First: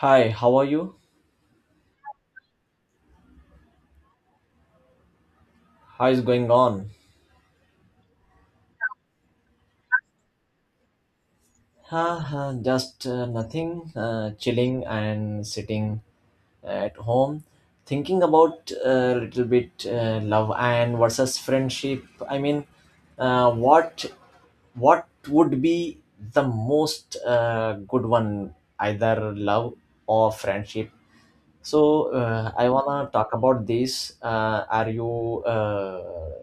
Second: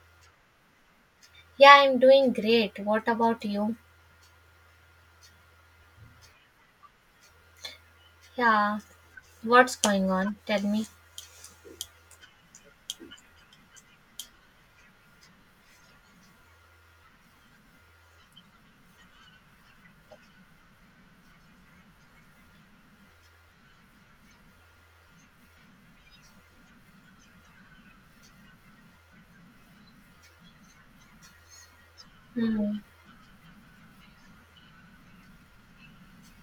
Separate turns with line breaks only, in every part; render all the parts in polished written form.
Hi, how are you?
Yeah, I'm doing great. What about you?
How is going on?
Yeah, what's going on? Tell me.
Just nothing, chilling and sitting at home, thinking about a little bit love and versus friendship. I mean, uh, what what would be the most good one, either love or friendship? So I
Hmm.
wanna talk about this. Are you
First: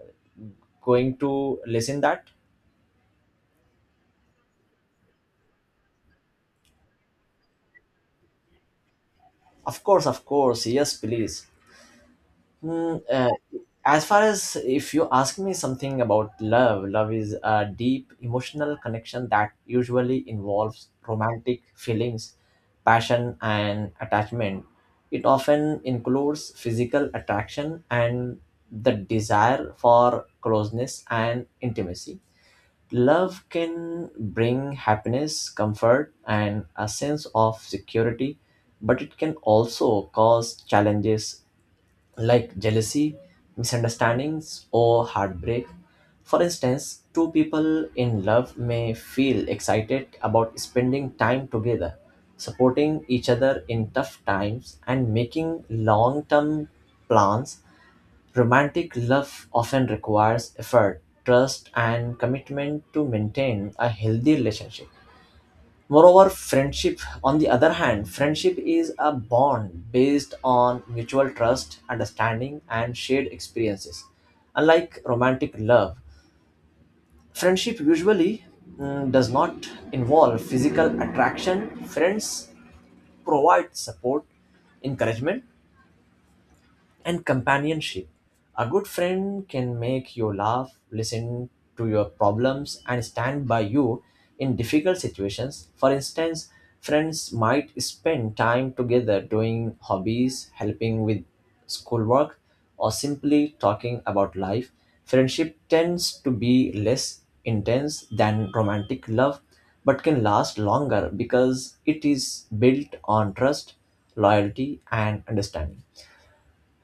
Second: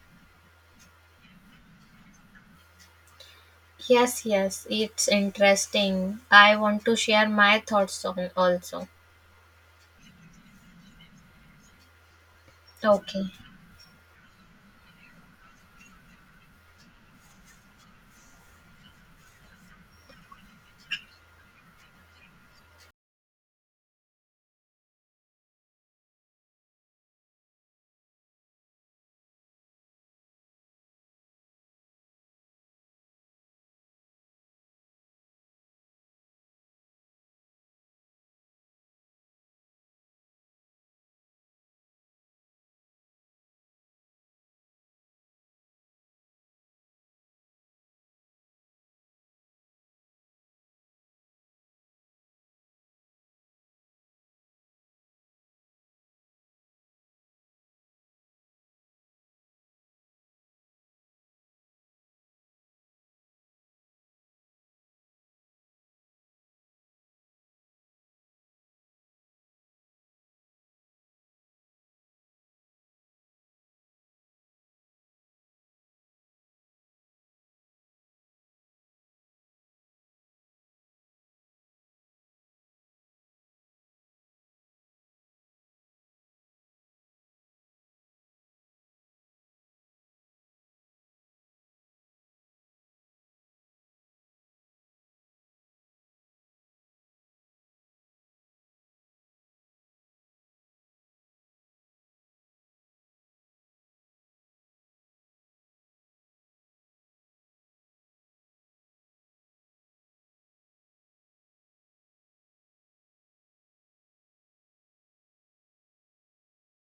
going to listen that?
Yes, yes, it's interesting. I want to share my thoughts on also.
Of course, of course. Yes, please. Mm,
Okay.
uh, as far as if you ask me something about love, love is a deep emotional connection that usually involves romantic feelings, passion, and attachment. It often includes physical attraction and the desire for closeness and intimacy. Love can bring happiness, comfort, and a sense of security, but it can also cause challenges like jealousy, misunderstandings, or heartbreak. For instance, two people in love may feel excited about spending time together, supporting each other in tough times, and making long term plans. Romantic love often requires effort, trust, and commitment to maintain a healthy relationship. Moreover, friendship, on the other hand, friendship is a bond based on mutual trust, understanding, and shared experiences. Unlike romantic love, friendship usually does not involve physical attraction. Friends provide support, encouragement, and companionship. A good friend can make you laugh, listen to your problems, and stand by you in difficult situations. For instance, friends might spend time together doing hobbies, helping with schoolwork, or simply talking about life. Friendship tends to be less intense than romantic love, but can last longer because it is built on trust, loyalty, and understanding.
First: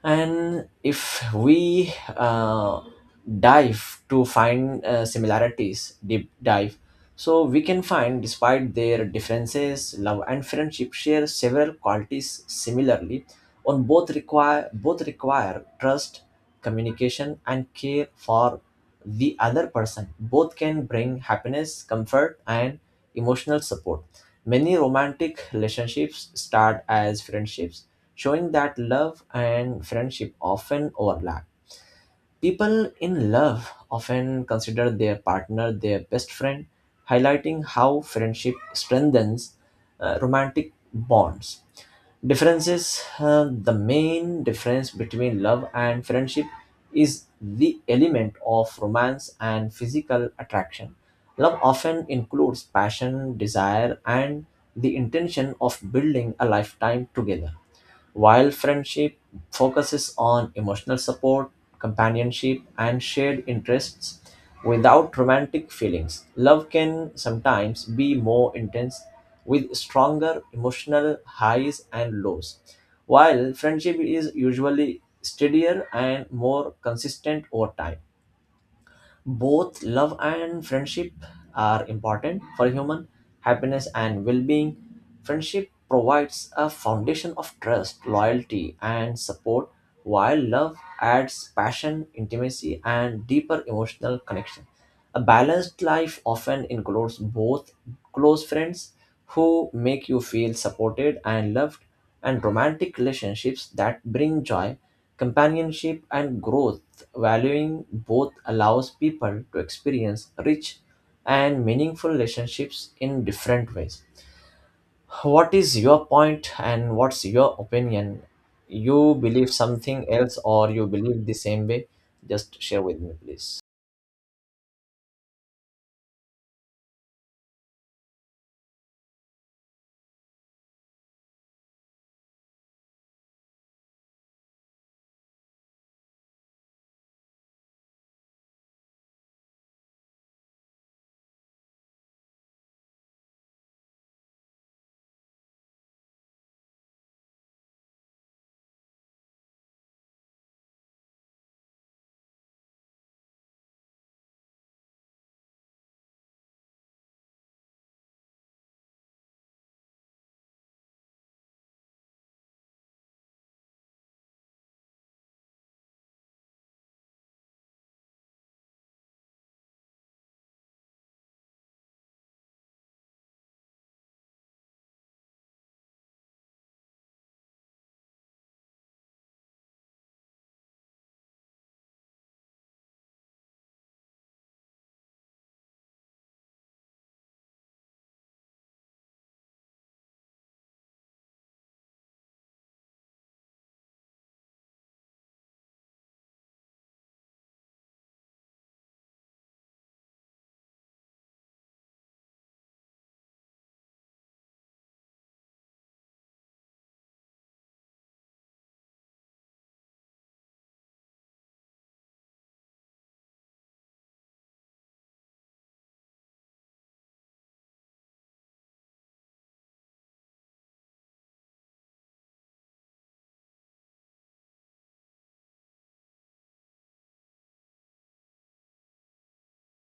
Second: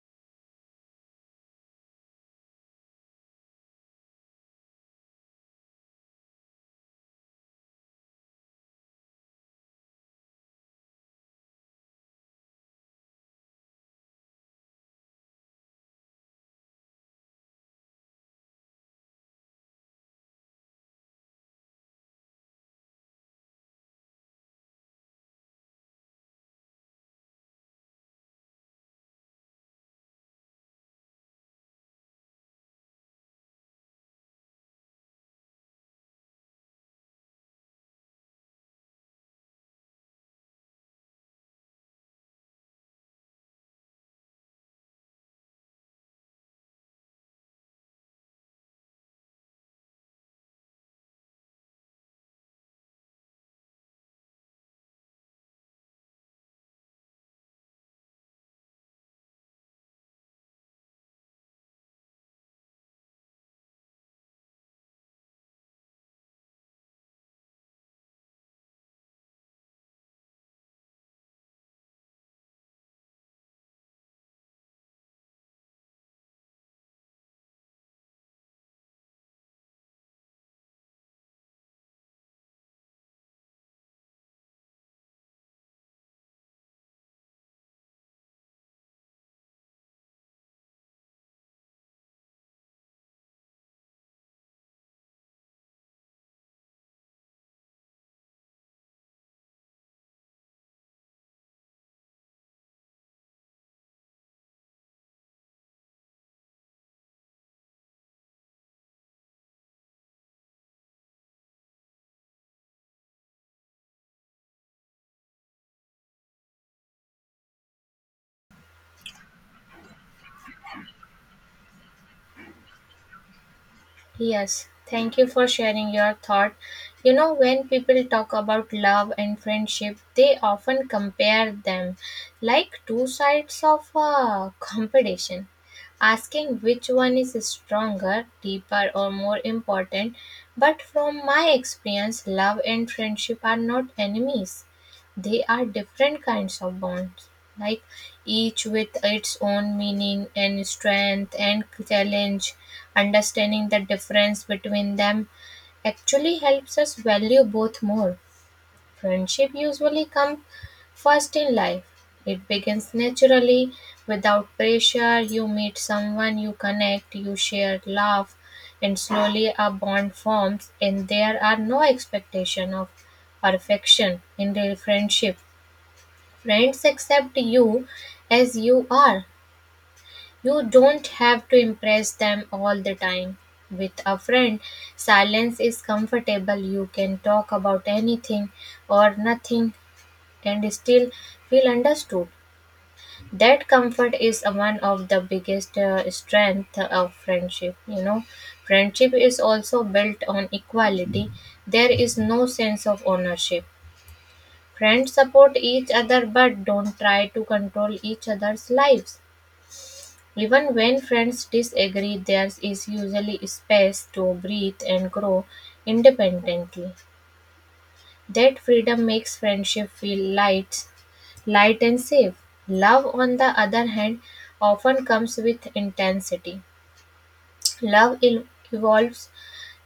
And if we dive to find similarities, deep dive, so we can find, despite their differences, love and friendship share several qualities similarly. On both require trust, communication, and care for the other person. Both can bring happiness, comfort, and emotional support. Many romantic relationships start as friendships, showing that love and friendship often overlap. People in love often consider their partner their best friend, highlighting how friendship strengthens romantic bonds. Differences. The main difference between love and friendship is the element of romance and physical attraction. Love often includes passion, desire, and the intention of building a lifetime together, while friendship focuses on emotional support, companionship, and shared interests without romantic feelings. Love can sometimes be more intense with stronger emotional highs and lows, while friendship is usually steadier and more consistent over time. Both love and friendship are important for human happiness and well being. Friendship provides a foundation of trust, loyalty, and support, while love adds passion, intimacy, and deeper emotional connection. A balanced life often includes both close friends who make you feel supported and loved, and romantic relationships that bring joy, companionship, and growth. Valuing both allows people to experience rich and meaningful relationships in different ways. What is your point and what's your opinion? You believe something else or you believe the same way? Just share with me, please.
Yes, thank you for sharing your thought. You know, when people talk about love and friendship, they often compare them like two sides of a competition, asking which one is stronger, deeper, or more important, but from my experience, love and friendship are not enemies. They are different kinds of bonds, like each with its own meaning and strength and challenge. Understanding the difference between them actually helps us value both more. Friendship usually comes first in life. It begins naturally, without pressure. You meet someone, you connect, you share, laugh, and slowly a bond forms, and there are no expectation of perfection in real friendship. Friends accept you as you are. You don't have to impress them all the time. With a friend, silence is comfortable. You can talk about anything or nothing and still feel understood. That comfort is one of the biggest strength of friendship. You know, friendship is also built on equality. There is no sense of ownership. Friends support each other but don't try to control each other's lives. Even when friends disagree, there is usually space to breathe and grow independently. That freedom makes friendship feel light, light and safe. Love, on the other hand, often comes with intensity. Love evolves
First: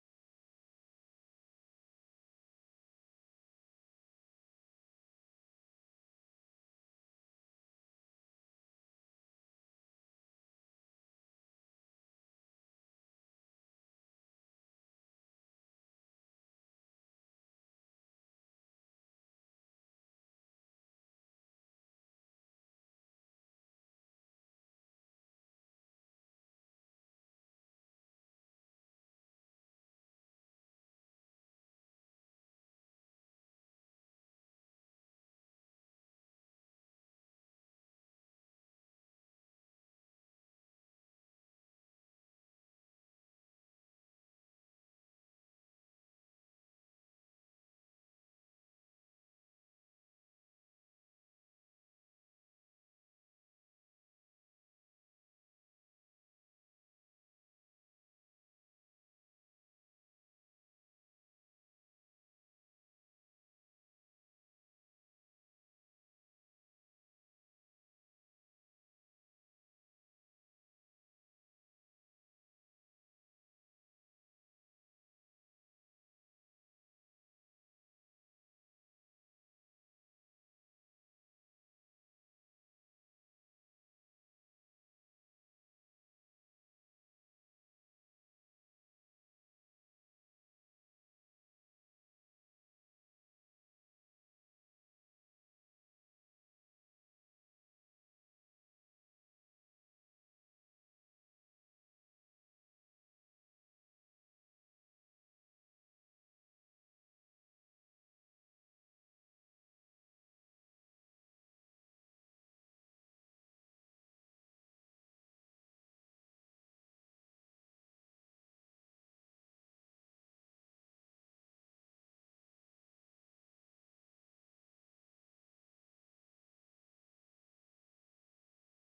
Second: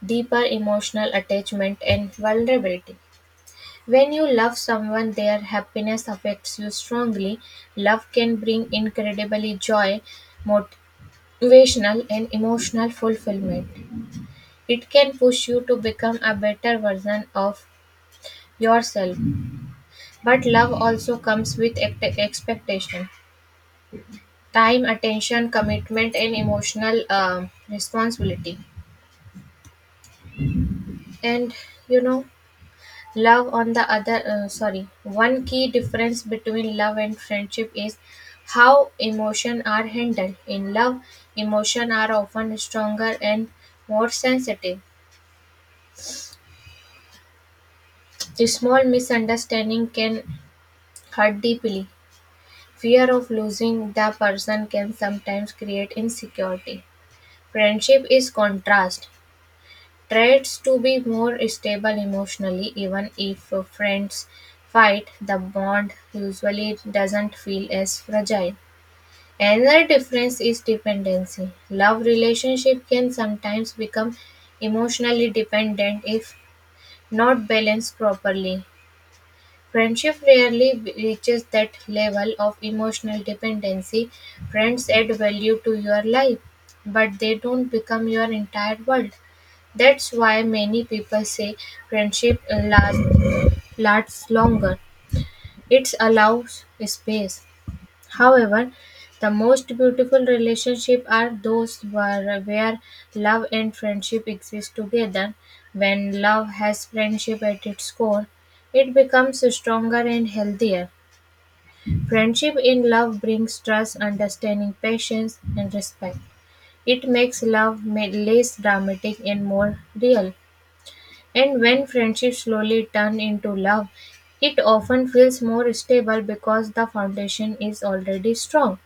deeper emotional attachment and vulnerability. When you love someone, their happiness affects you strongly. Love can bring incredibly joy, motivational, and emotional fulfillment. It can push you to become a better version of yourself. But love also comes with expectation, time, attention, commitment, and emotional responsibility. And you know, Love on the other sorry, one key difference between love and friendship is how emotion are handled. In love, emotion are often stronger and more sensitive. A small misunderstanding can hurt deeply. Fear of losing the person can sometimes create insecurity. Friendship is contrast. Tries to be more stable emotionally. Even if friends fight, the bond usually doesn't feel as fragile. Another difference is dependency. Love relationship can sometimes become emotionally dependent if not balanced properly. Friendship rarely reaches that level of emotional dependency. Friends add value to your life, but they don't become your entire world. That's why many people say friendship lasts, lasts longer. It allows space. However, the most beautiful relationships are those where love and friendship exist together. When love has friendship at its core, it becomes stronger and healthier. Friendship in love brings trust, understanding, patience, and respect. It makes love less dramatic and more real. And when friendships slowly turn into love, it often feels more stable because the foundation is already strong.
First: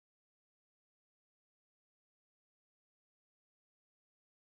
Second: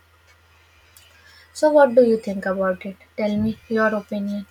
So, what do you think about it? Tell me your opinion.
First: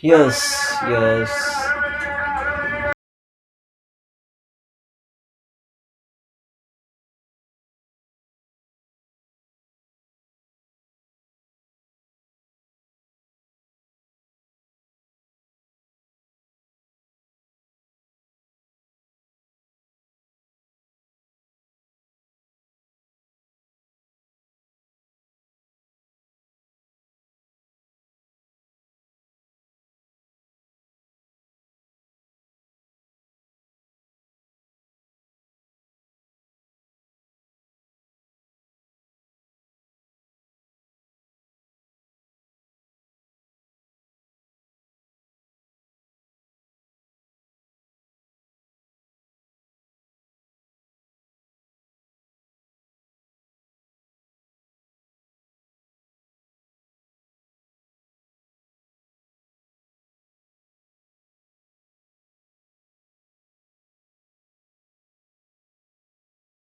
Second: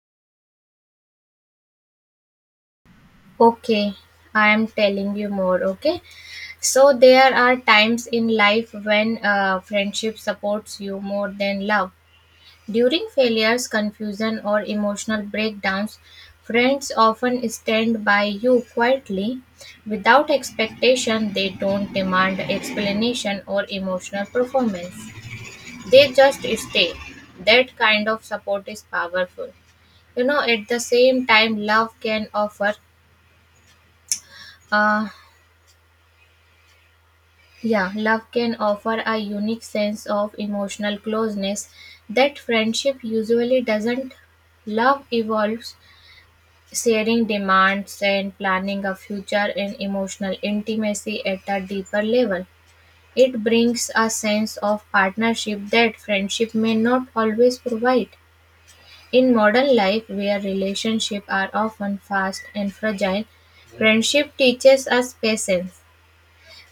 Yes, yes.
Okay, I am telling you more. Okay, so there are times in life when friendship supports you more than love. During failures, confusion, or emotional breakdowns, friends often stand by you quietly, without expectation. They don't demand explanation or emotional performance, they just stay. That kind of support is powerful. You know, at the same time love can offer uh yeah love can offer a unique sense of emotional closeness that friendship usually doesn't. Love evolves sharing demands and planning a future and emotional intimacy at a deeper level. It brings a sense of partnership that friendship may not always provide. In modern life, where relationships are often fast and fragile, friendship teaches us patience,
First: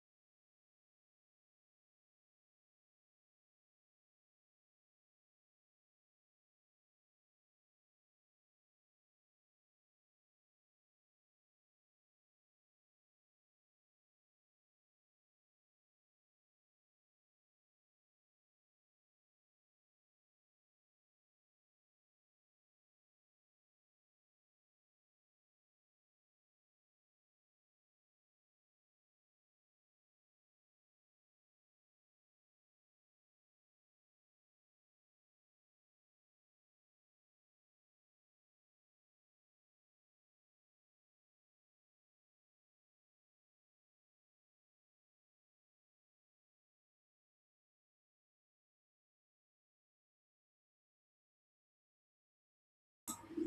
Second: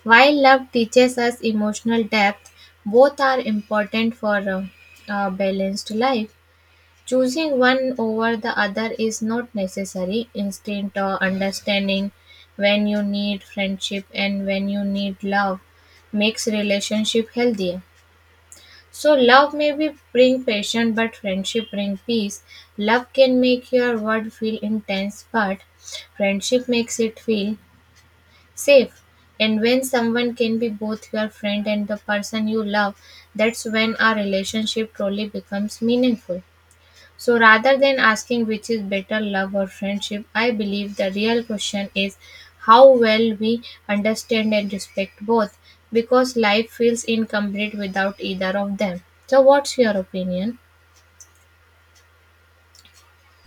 while love teaches us emotional depth. Both are important for a balanced life. Choosing one over the other is not necessary. Instinct or understanding when you need friendship and when you need love makes relationship healthier. So love may be bring passion, but friendship bring peace. Love can make your world feel intense, but friendship makes it feel safe. And when someone can be both your friend and the person you love, that's when our relationship truly becomes meaningful. So rather than asking which is better, love or friendship, I believe the real question is how well we understand and respect both, because life feels incomplete without either of them. So, what's your opinion?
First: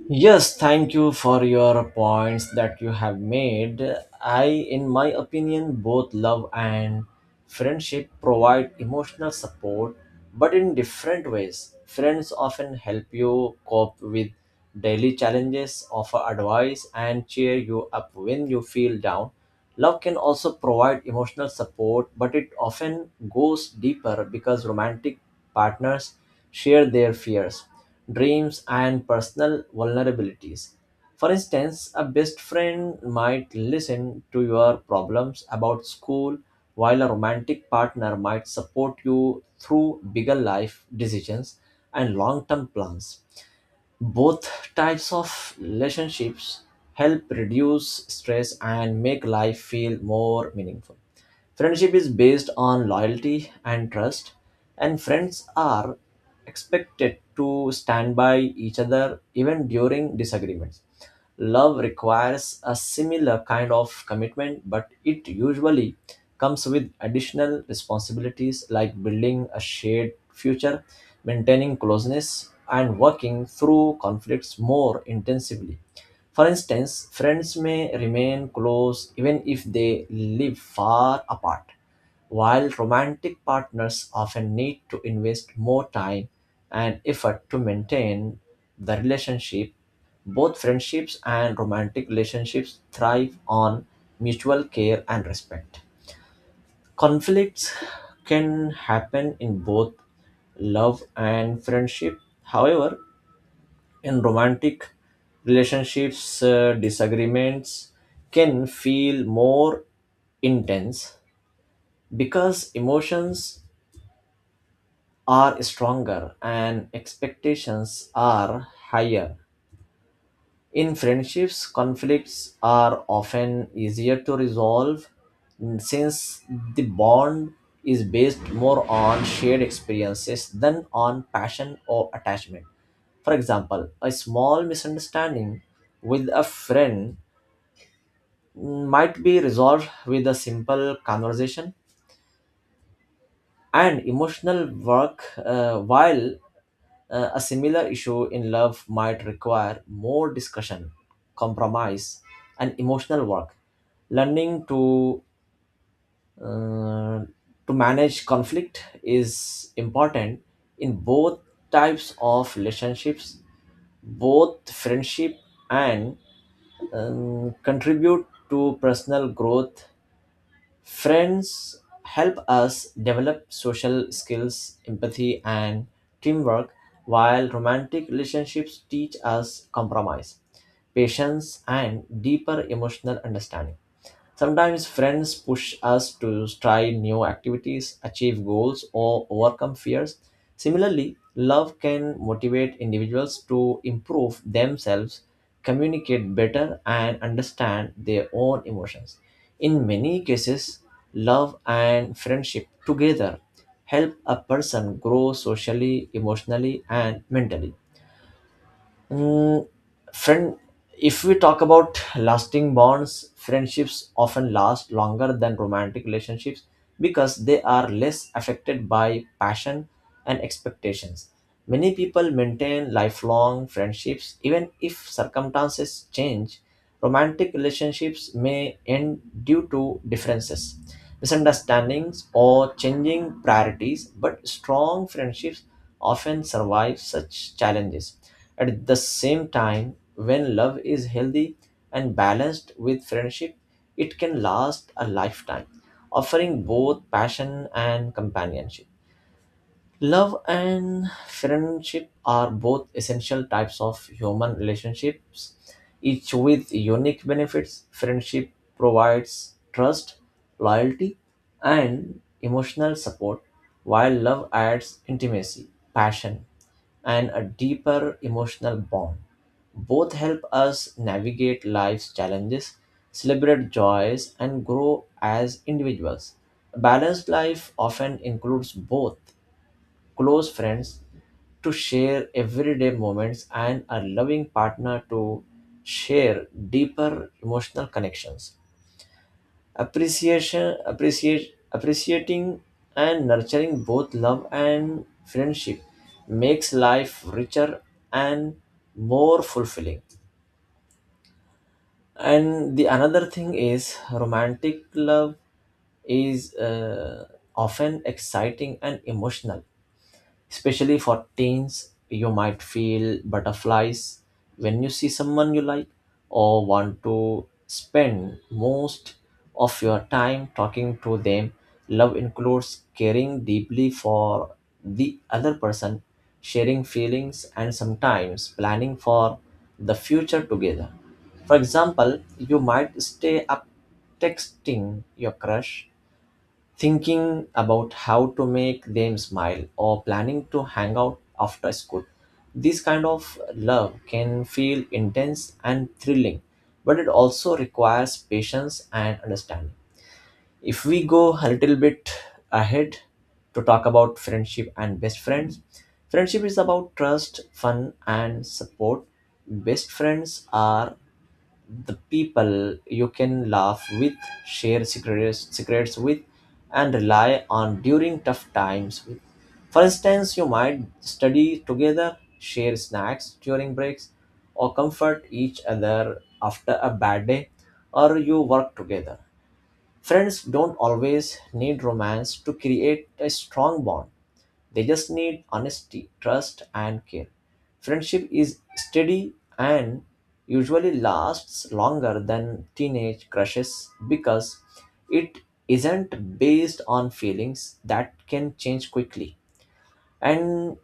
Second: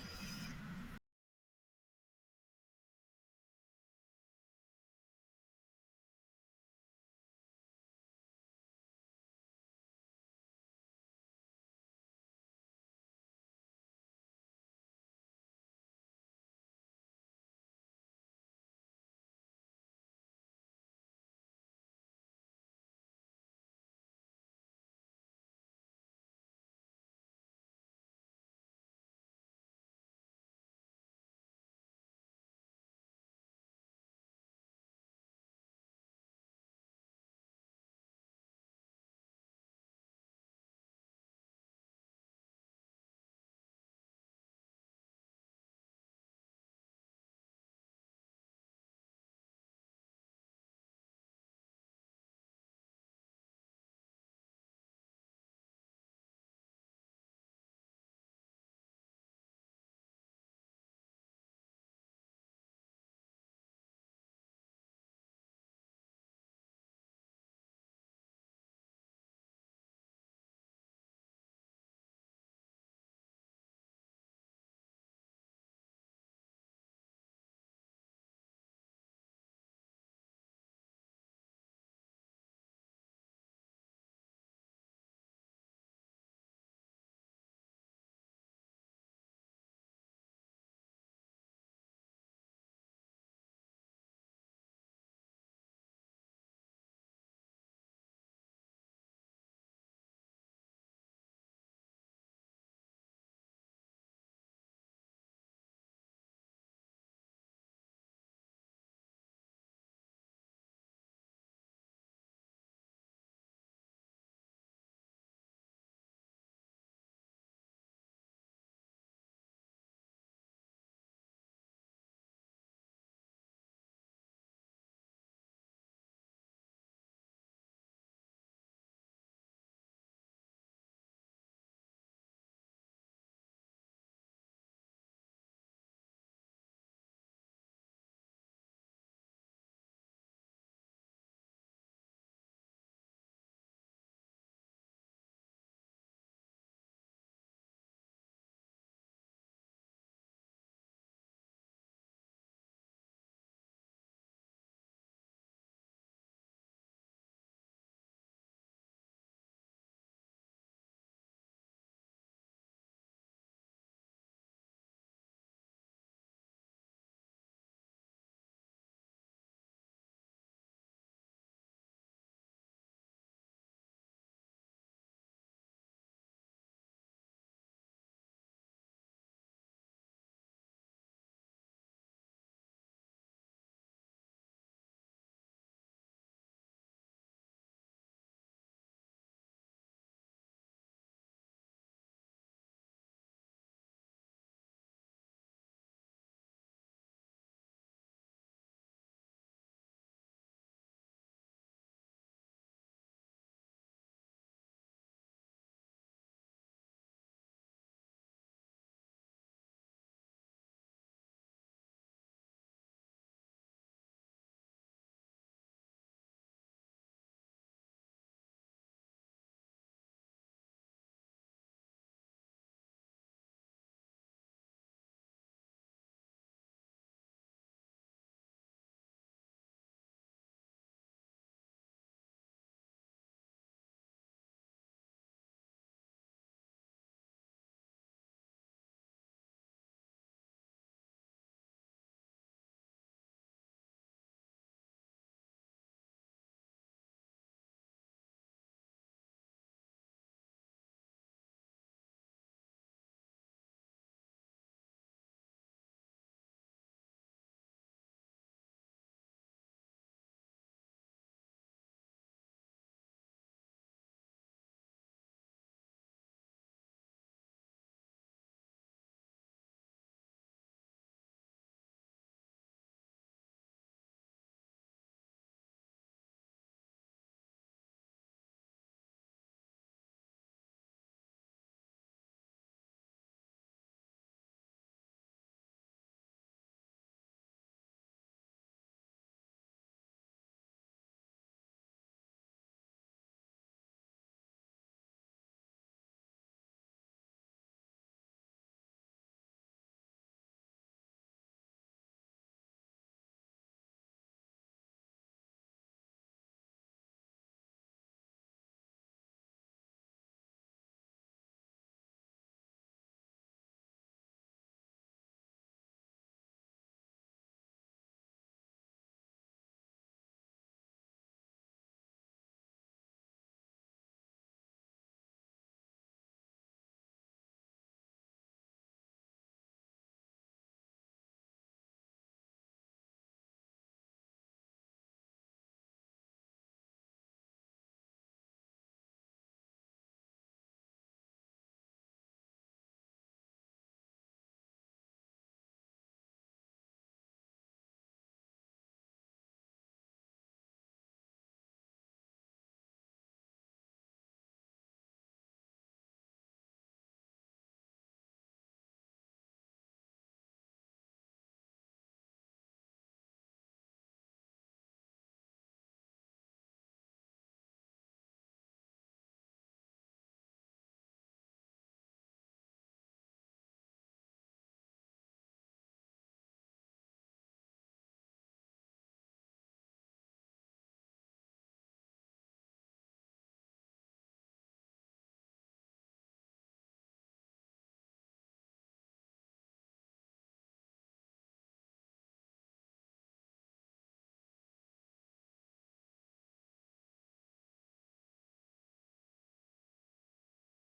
Yes, thank you for your points that you have made. I, in my opinion, both love and friendship provide emotional support, but in different ways. Friends often help you cope with daily challenges, offer advice, and cheer you up when you feel down. Love can also provide emotional support, but it often goes deeper because romantic partners share their fears, dreams, and personal vulnerabilities. For instance, a best friend might listen to your problems about school, while a romantic partner might support you through bigger life decisions and long term plans. Both types of relationships help reduce stress and make life feel more meaningful. Friendship is based on loyalty and trust, and friends are expected to stand by each other even during disagreements. Love requires a similar kind of commitment, but it usually comes with additional responsibilities like building a shared future, maintaining closeness, and working through conflicts more intensively. For instance, friends may remain close even if they live far apart, while romantic partners often need to invest more time and effort to maintain the relationship. Both friendships and romantic relationships thrive on mutual care and respect. Conflicts can happen in both love and friendship. However, in romantic relationships, disagreements can feel more intense because emotions are stronger and expectations are higher. In friendships, conflicts are often easier to resolve since the bond is based more on shared experiences than on passion or attachment. For example, a small misunderstanding with a friend might be resolved with a simple conversation and emotional work, while a similar issue in love might require more discussion, compromise, and emotional work. Learning uh, to manage conflict is important in both types of relationships. Both friendship and contribute to personal growth. Friends help us develop social skills, empathy, and teamwork, while romantic relationships teach us compromise, patience, and deeper emotional understanding. Sometimes friends push us to try new activities, achieve goals, or overcome fears. Similarly, love can motivate individuals to improve themselves, communicate better, and understand their own emotions. In many cases, love and friendship together help a person grow socially, emotionally, and mentally. Mm, friend, if we talk about lasting bonds, friendships often last longer than romantic relationships because they are less affected by passion and expectations. Many people maintain lifelong friendships even if circumstances change. Romantic relationships may end due to differences, misunderstandings, or changing priorities, but strong friendships often survive such challenges. At the same time, when love is healthy and balanced with friendship, it can last a lifetime, offering both passion and companionship. Love and friendship are both essential types of human relationships, each with unique benefits. Friendship provides trust, loyalty, and emotional support, while love adds intimacy, passion, and a deeper emotional bond. Both help us navigate life's challenges, celebrate joys, and grow as individuals. A balanced life often includes both close friends to share everyday moments, and a loving partner to share deeper emotional connections. Appreciation, appreciate, appreciating and nurturing both love and friendship makes life richer and more fulfilling. And the another thing is romantic love is often exciting and emotional. Especially for teens, you might feel butterflies when you see someone you like or want to spend most of your time talking to them. Love includes caring deeply for the other person, sharing feelings, and sometimes planning for the future together. For example, you might stay up texting your crush, thinking about how to make them smile or planning to hang out after school. This kind of love can feel intense and thrilling, but it also requires patience and understanding. If we go a little bit ahead to talk about friendship and best friends, friendship is about trust, fun, and support. Best friends are the people you can laugh with, share secrets with, and rely on during tough times with. For instance, you might study together, share snacks during breaks, or comfort each other after a bad day, or you work together. Friends don't always need romance to create a strong bond. They just need honesty, trust, and care. Friendship is steady and usually lasts longer than teenage crushes because it isn't based on feelings that can change quickly. And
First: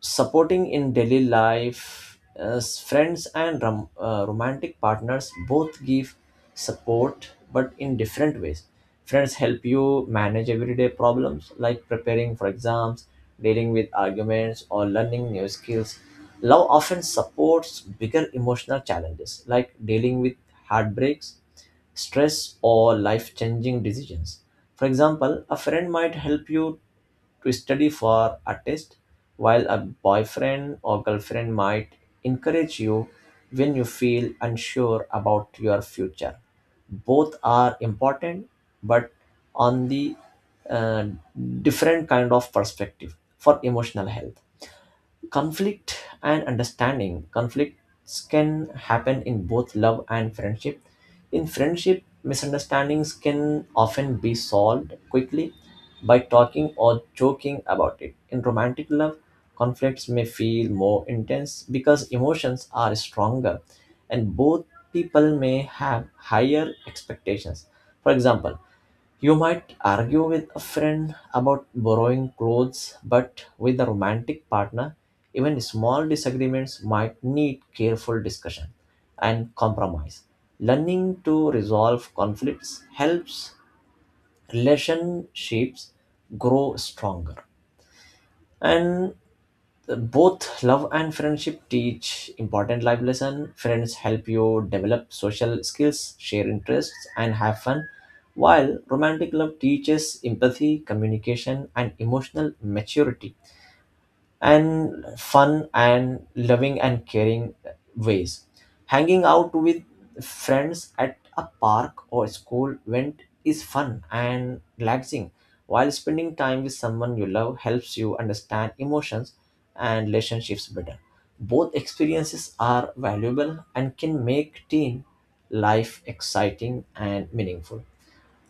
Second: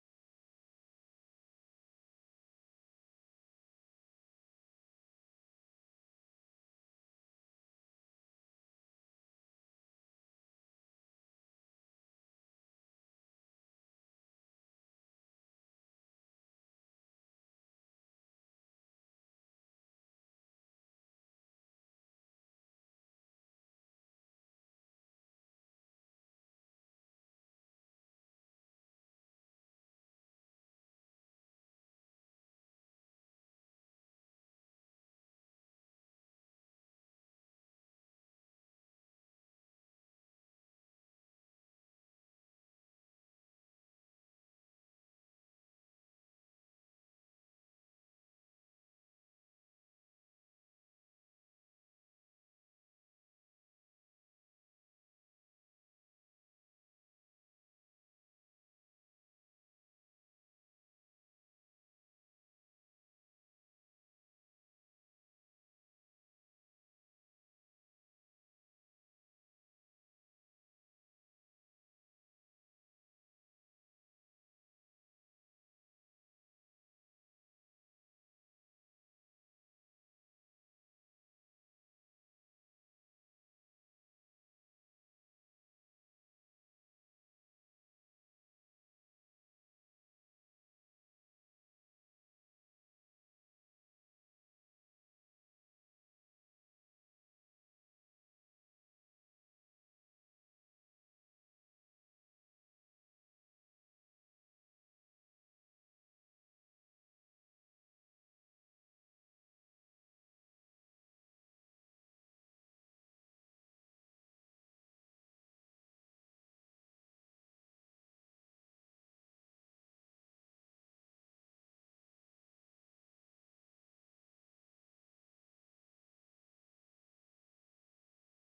supporting in daily life, as friends and romantic partners both give support but in different ways. Friends help you manage everyday problems like preparing for exams, dealing with arguments, or learning new skills. Love often supports bigger emotional challenges like dealing with heartbreaks, stress, or life changing decisions. For example, a friend might help you to study for a test, while a boyfriend or girlfriend might encourage you when you feel unsure about your future. Both are important, but on the uh, different kind of perspective for emotional health. Conflict and understanding. Conflicts can happen in both love and friendship. In friendship, misunderstandings can often be solved quickly by talking or joking about it. In romantic love, conflicts may feel more intense because emotions are stronger and both people may have higher expectations. For example, you might argue with a friend about borrowing clothes, but with a romantic partner, even small disagreements might need careful discussion and compromise. Learning to resolve conflicts helps relationships grow stronger. And both love and friendship teach important life lesson. Friends help you develop social skills, share interests, and have fun, while romantic love teaches empathy, communication, and emotional maturity, and fun and loving and caring ways. Hanging out with friends at a park or school event is fun and relaxing, while spending time with someone you love helps you understand emotions and relationships better. Both experiences are valuable and can make teen life exciting and meaningful.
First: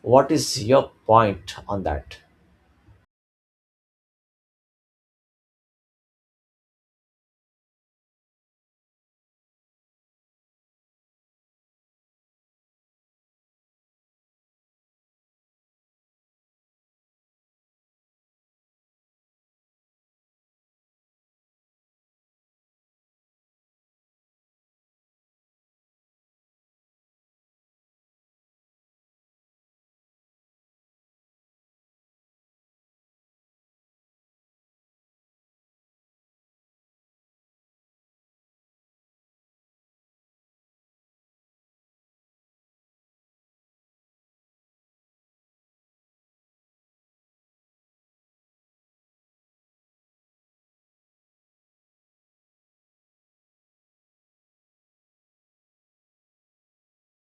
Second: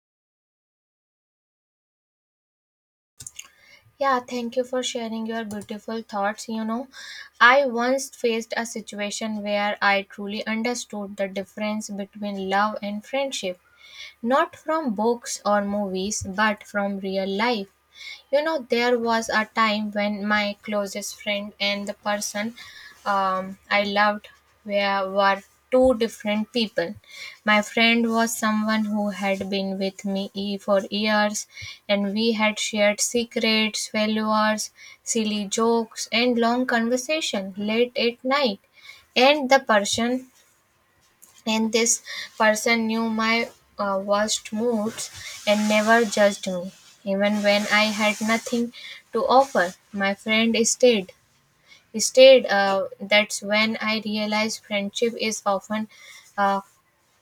What is your point on that?
Yeah, thank you for sharing your beautiful thoughts. You know, I once faced a situation where I truly understood the difference between love and friendship, not from books or movies, but from real life. You know, there was a time when my closest friend and the person I loved were two different people. My friend was someone who had been with me for years, and we had shared secrets, failures, silly jokes, and long conversation late at night. And the person and this person knew my worst moods and never judged me. Even when I had nothing to offer, my friend stayed. That's when I realized friendship is often uh,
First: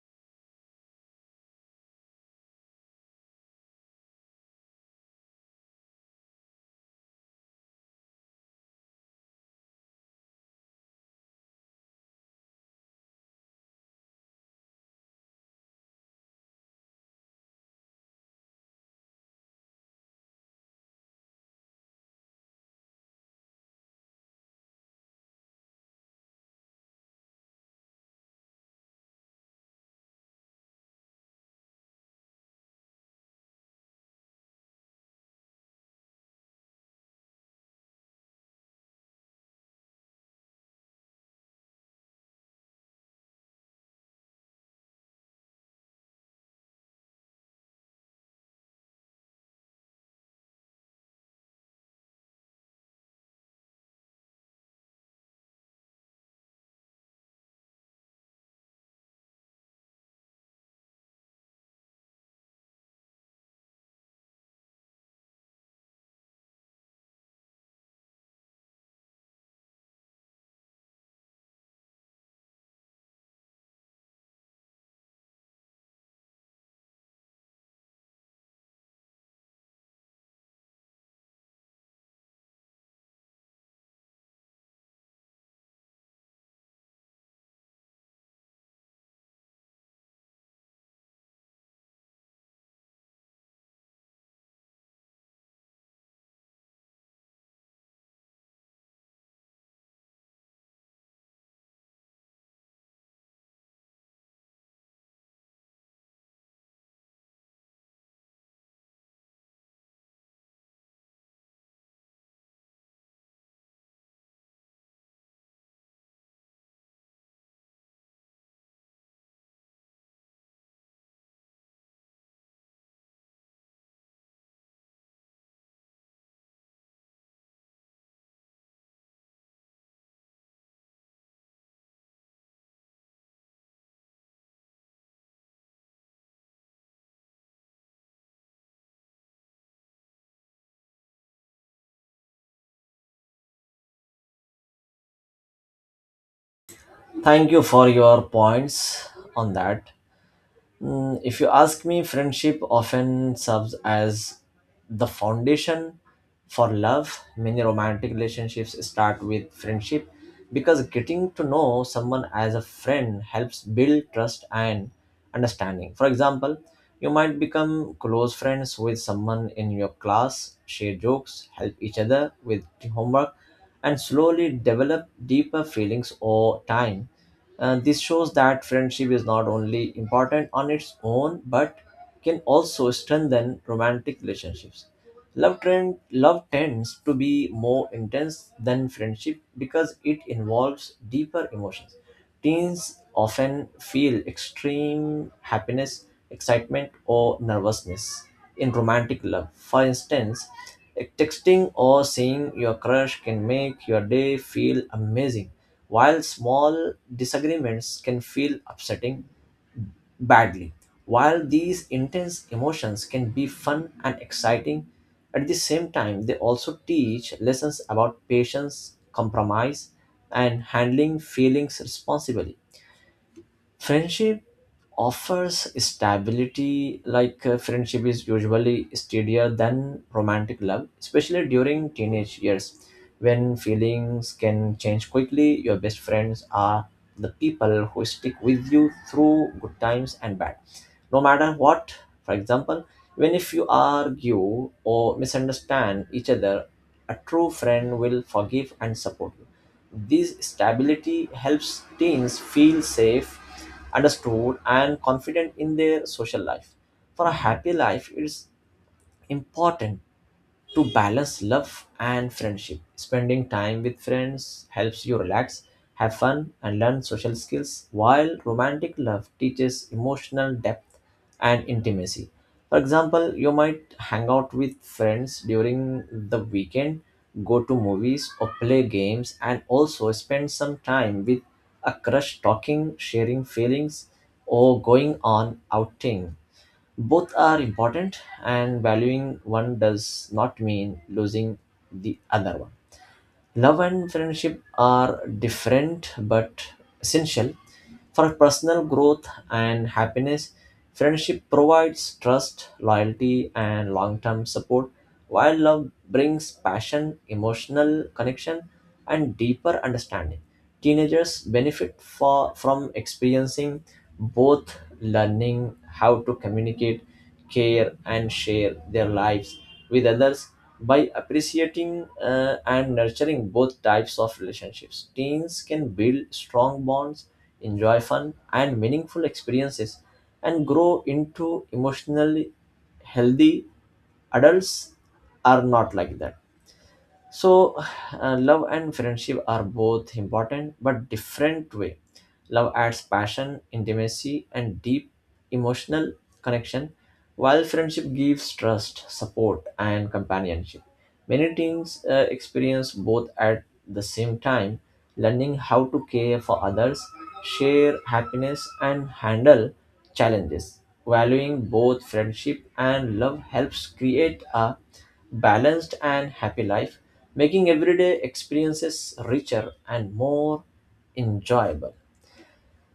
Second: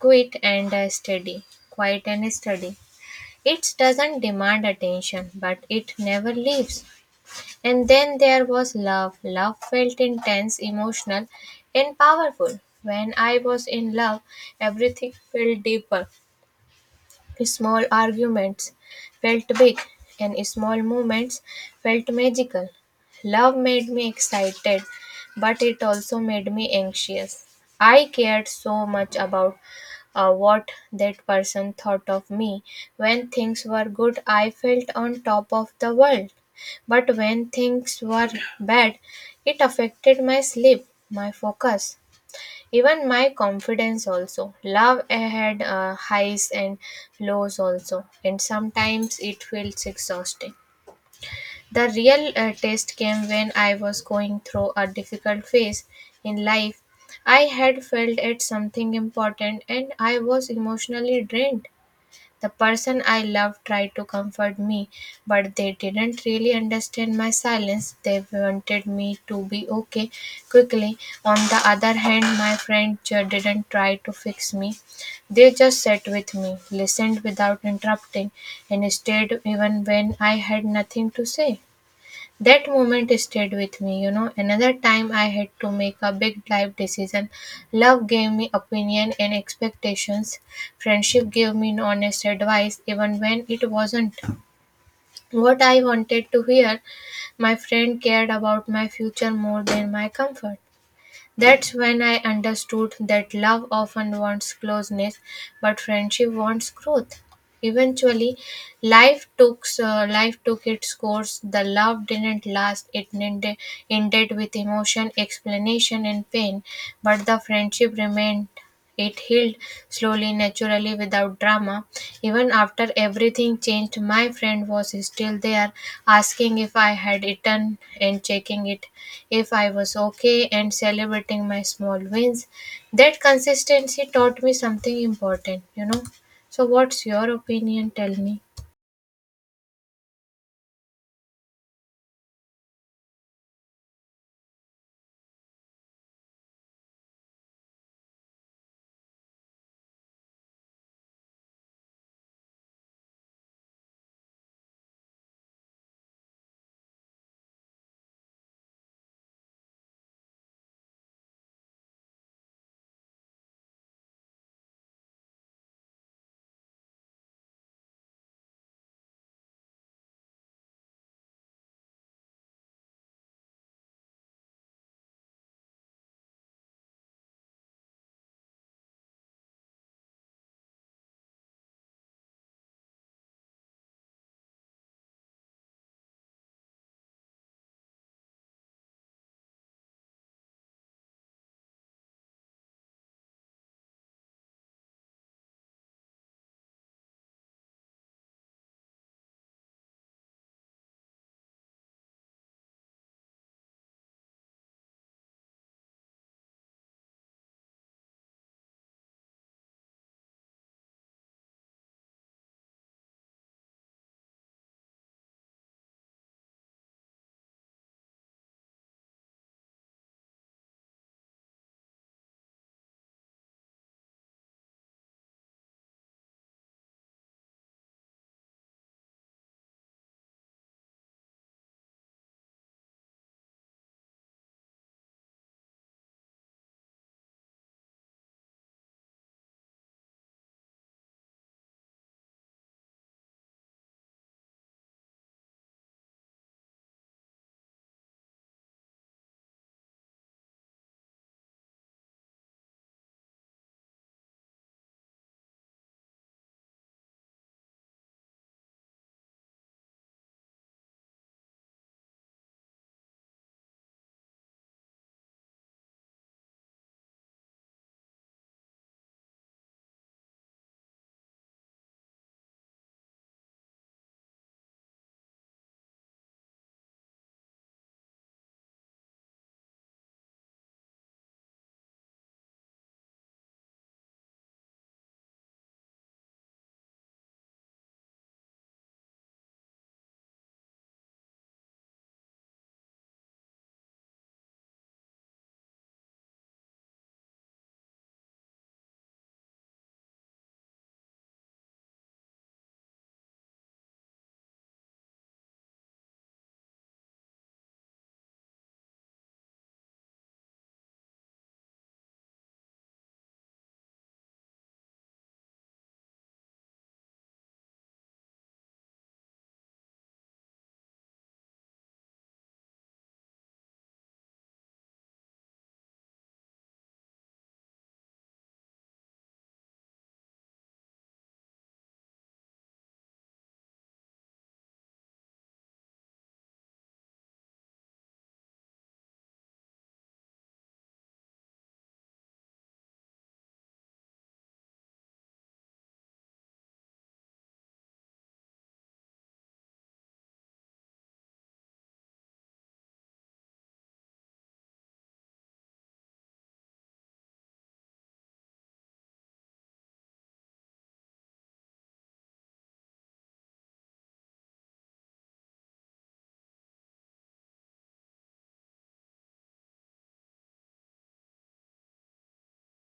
quiet and uh, steady quiet and steady. It doesn't demand attention, but it never leaves. And then there was love. Love felt intense, emotional, and powerful. When I was in love, everything felt deeper. Small arguments felt big, and small moments felt magical. Love made me excited, but it also made me anxious. I cared so much about what that person thought of me. When things were good, I felt on top of the world. But when things were bad, it affected my sleep, my focus, even my confidence also. Love had highs and lows also, and sometimes it feels exhausting. The real test came when I was going through a difficult phase in life. I had failed at something important and I was emotionally drained. The person I loved tried to comfort me, but they didn't really understand my silence. They wanted me to be okay quickly. On the other hand, my friend didn't try to fix me. They just sat with me, listened without interrupting, and stayed even when I had nothing to say. That moment stayed with me, you know. Another time I had to make a big life decision. Love gave me opinion and expectations. Friendship gave me honest advice even when it wasn't what I wanted to hear. My friend cared about my future more than my comfort. That's when I understood that love often wants closeness, but friendship wants growth. Eventually, life took its course. The love didn't last. It ended with emotion, explanation, and pain, but the friendship remained. It healed slowly, naturally, without drama. Even after everything changed, my friend was still there, asking if I had eaten and checking it if I was okay and celebrating my small wins. That consistency taught me something important, you know. So, what's your opinion? Tell me.
Thank you for your points on that. Mm, if you ask me, friendship often serves as the foundation for love. Many romantic relationships start with friendship because getting to know someone as a friend helps build trust and understanding. For example, you might become close friends with someone in your class, share jokes, help each other with homework, and slowly develop deeper feelings over time, and this shows that friendship is not only important on its own but can also strengthen romantic relationships. Love tends to be more intense than friendship because it involves deeper emotions. Teens often feel extreme happiness, excitement, or nervousness in romantic love. For instance, texting or seeing your crush can make your day feel amazing, while small disagreements can feel upsetting badly, while these intense emotions can be fun and exciting, at the same time, they also teach lessons about patience, compromise, and handling feelings responsibly. Friendship offers stability. Friendship is usually steadier than romantic love, especially during teenage years when feelings can change quickly. Your best friends are the people who stick with you through good times and bad, no matter what. For example, even if you argue or misunderstand each other, a true friend will forgive and support you. This stability helps teens feel safe, understood, and confident in their social life. For a happy life, it's important to balance love and friendship. Spending time with friends helps you relax, have fun, and learn social skills, while romantic love teaches emotional depth and intimacy. For example, you might hang out with friends during the weekend, go to movies, or play games, and also spend some time with a crush talking, sharing feelings, or going on outing. Both are important, and valuing one does not mean losing the other one. Love and friendship are different but essential for personal growth and happiness. Friendship provides trust, loyalty, and long term support, while love brings passion, emotional connection, and deeper understanding. Teenagers benefit from experiencing both, learning how to communicate, care, and share their lives with others. By appreciating and nurturing both types of relationships, teens can build strong bonds, enjoy fun and meaningful experiences, and grow into emotionally healthy adults are not like that. So, love and friendship are both important but different way. Love adds passion, intimacy, and deep emotional connection, while friendship gives trust, support, and companionship. Many teens experience both at the same time, learning how to care for others, share happiness, and handle challenges. Valuing both friendship and love helps create a balanced and happy life, making everyday experiences richer and more enjoyable.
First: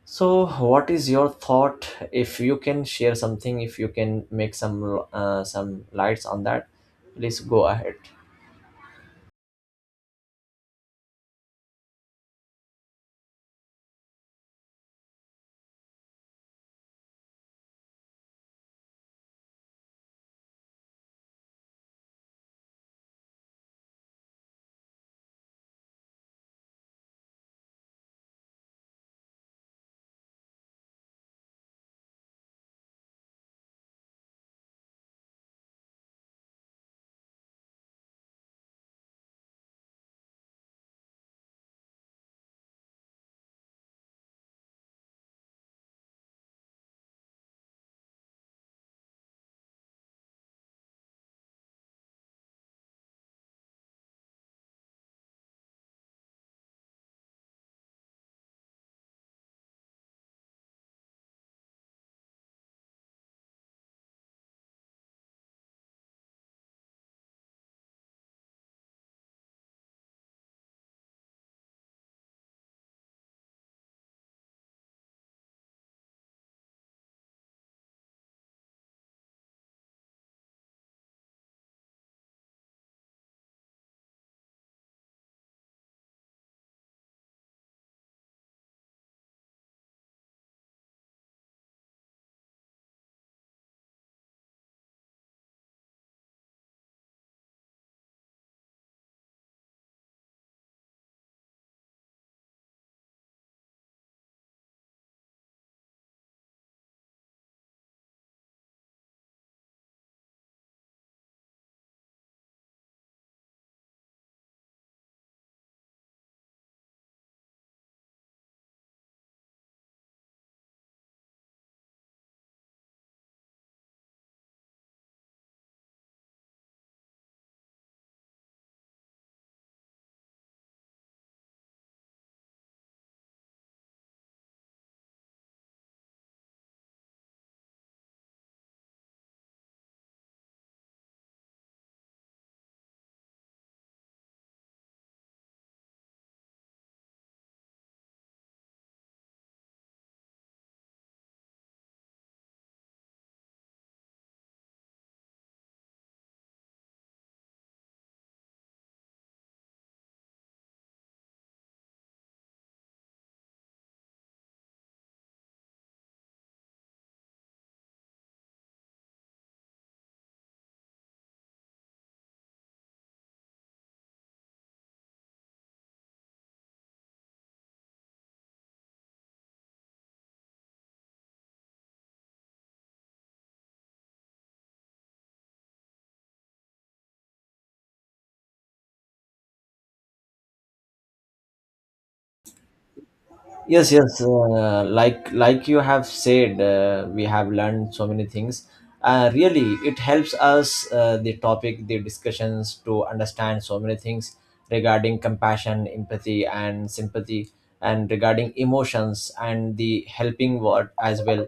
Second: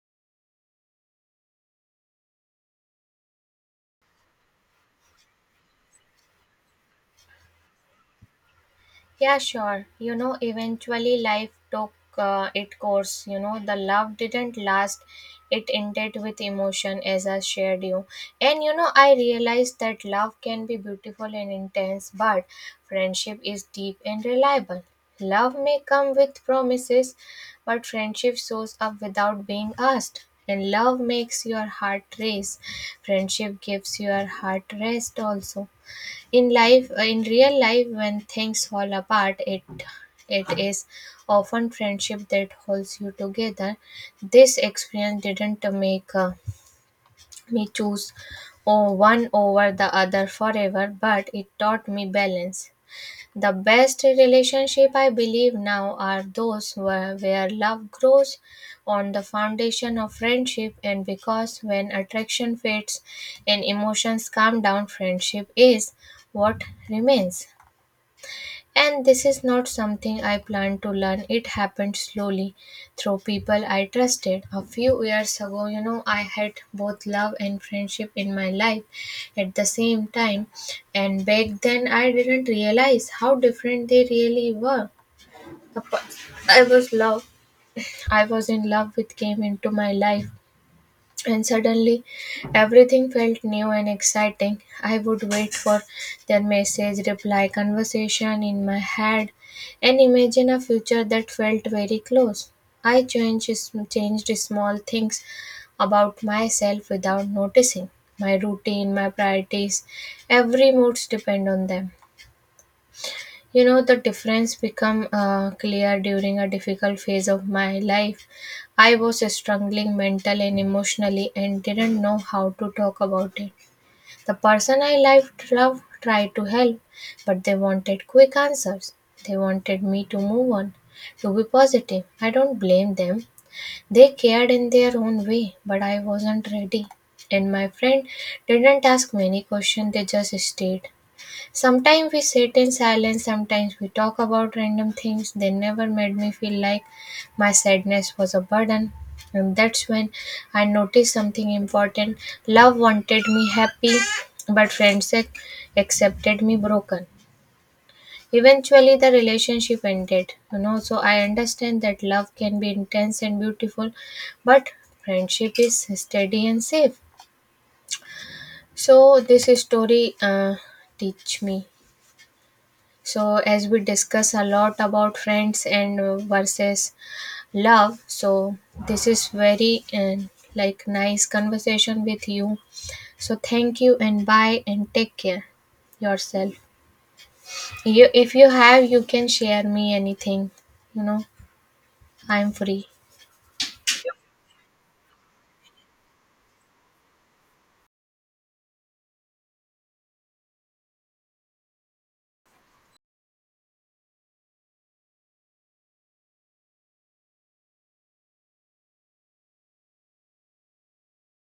So, what is your thought? If you can share something, if you can make some lights on that, please go ahead.
Yeah, sure. You know, eventually life took its course. You know, the love didn't last. It ended with emotion, as I shared you. And you know, I realized that love can be beautiful and intense, but friendship is deep and reliable. Love may come with promises, but friendship shows up without being asked. And love makes your heart race. Friendship gives your heart rest also. In life in real life, when things fall apart, it is often friendship that holds you together. This experience didn't make me choose oh, one over the other forever, but it taught me balance. The best relationship I believe now, are those where love grows on the foundation of friendship, and because when attraction fades and emotions calm down, friendship is what remains. And this is not something I planned to learn. It happened slowly through people I trusted. A few years ago, you know, I had both love and friendship in my life at the same time. And back then, I didn't realize how different they really were. The per- I was love. I was in love with came into my life, and suddenly everything felt new and exciting. I would wait for their message, reply, conversation in my head, and imagine a future that felt very close. I changed small things about myself without noticing. My routine, my priorities, every moods depend on them. You know, the difference become clear during a difficult phase of my life. I was struggling mentally and emotionally and didn't know how to talk about it. The person I loved tried to help, but they wanted quick answers. They wanted me to move on, to be positive. I don't blame them. They cared in their own way, but I wasn't ready. And my friend didn't ask many questions, they just stayed. Sometimes we sit in silence, sometimes we talk about random things. They never made me feel like my sadness was a burden. And that's when I noticed something important. Love wanted me happy, but friendship accepted me broken. Eventually, the relationship ended. You know, so I understand that love can be intense and beautiful, but friendship is steady and safe. So, this story teach me. So, as we discuss a lot about friends and versus love, so this is very like nice conversation with you. So, thank you and bye and take care yourself. You, if you have, you can share me anything. You know, I'm free.
Yes, yes, like you have said, we have learned so many things. Really, it helps us, the topic, the discussions, to understand so many things regarding compassion, empathy and sympathy, and regarding emotions and the helping word as well.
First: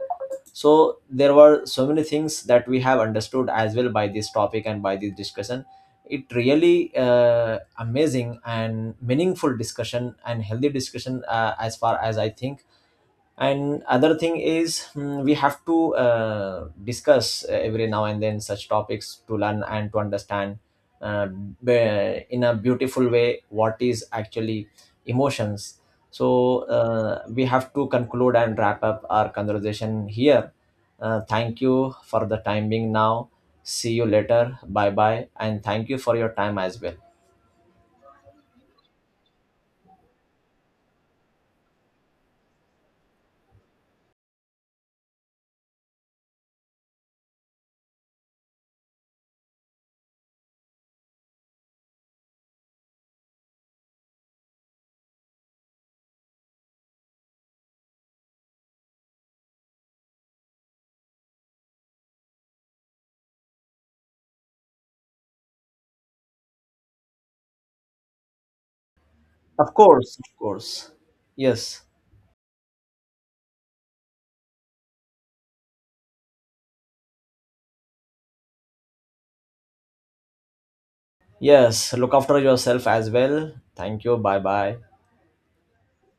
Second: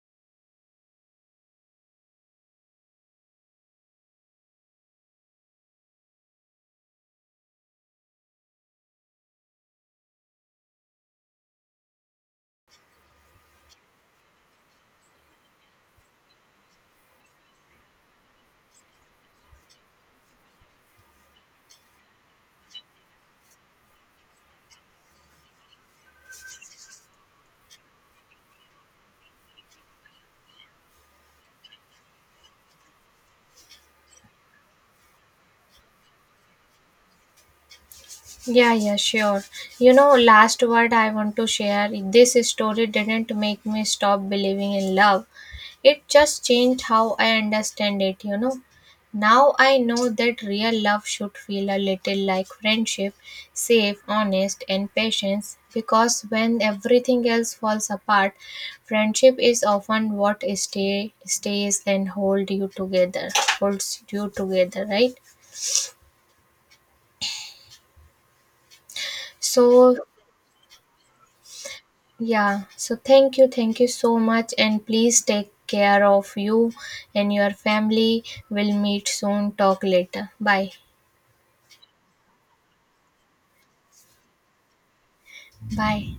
So there were so many things that we have understood as well by this topic and by this discussion. It really amazing and meaningful discussion and healthy discussion, as far as I think. And other thing is, we have to discuss every now and then such topics to learn and to understand, uh, in a beautiful way what is actually emotions. So we have to conclude and wrap up our conversation here. Thank you for the time being now. See you later, bye bye, and thank you for your time as well.
Yeah, yeah, sure. You know, last word I want to share, this story didn't make me stop believing in love. It just changed how I understand it, you know. Now I know that real love should feel a little like friendship, safe, honest, and patience, because when everything else falls apart, friendship is often what stays and holds you together, right?
Of
So
course, of course. Yes,
yeah, so thank you so much, and please take care of you and your family. We'll meet soon, talk later. Bye.
yes. Look after yourself as well. Thank you. Bye bye.
Bye.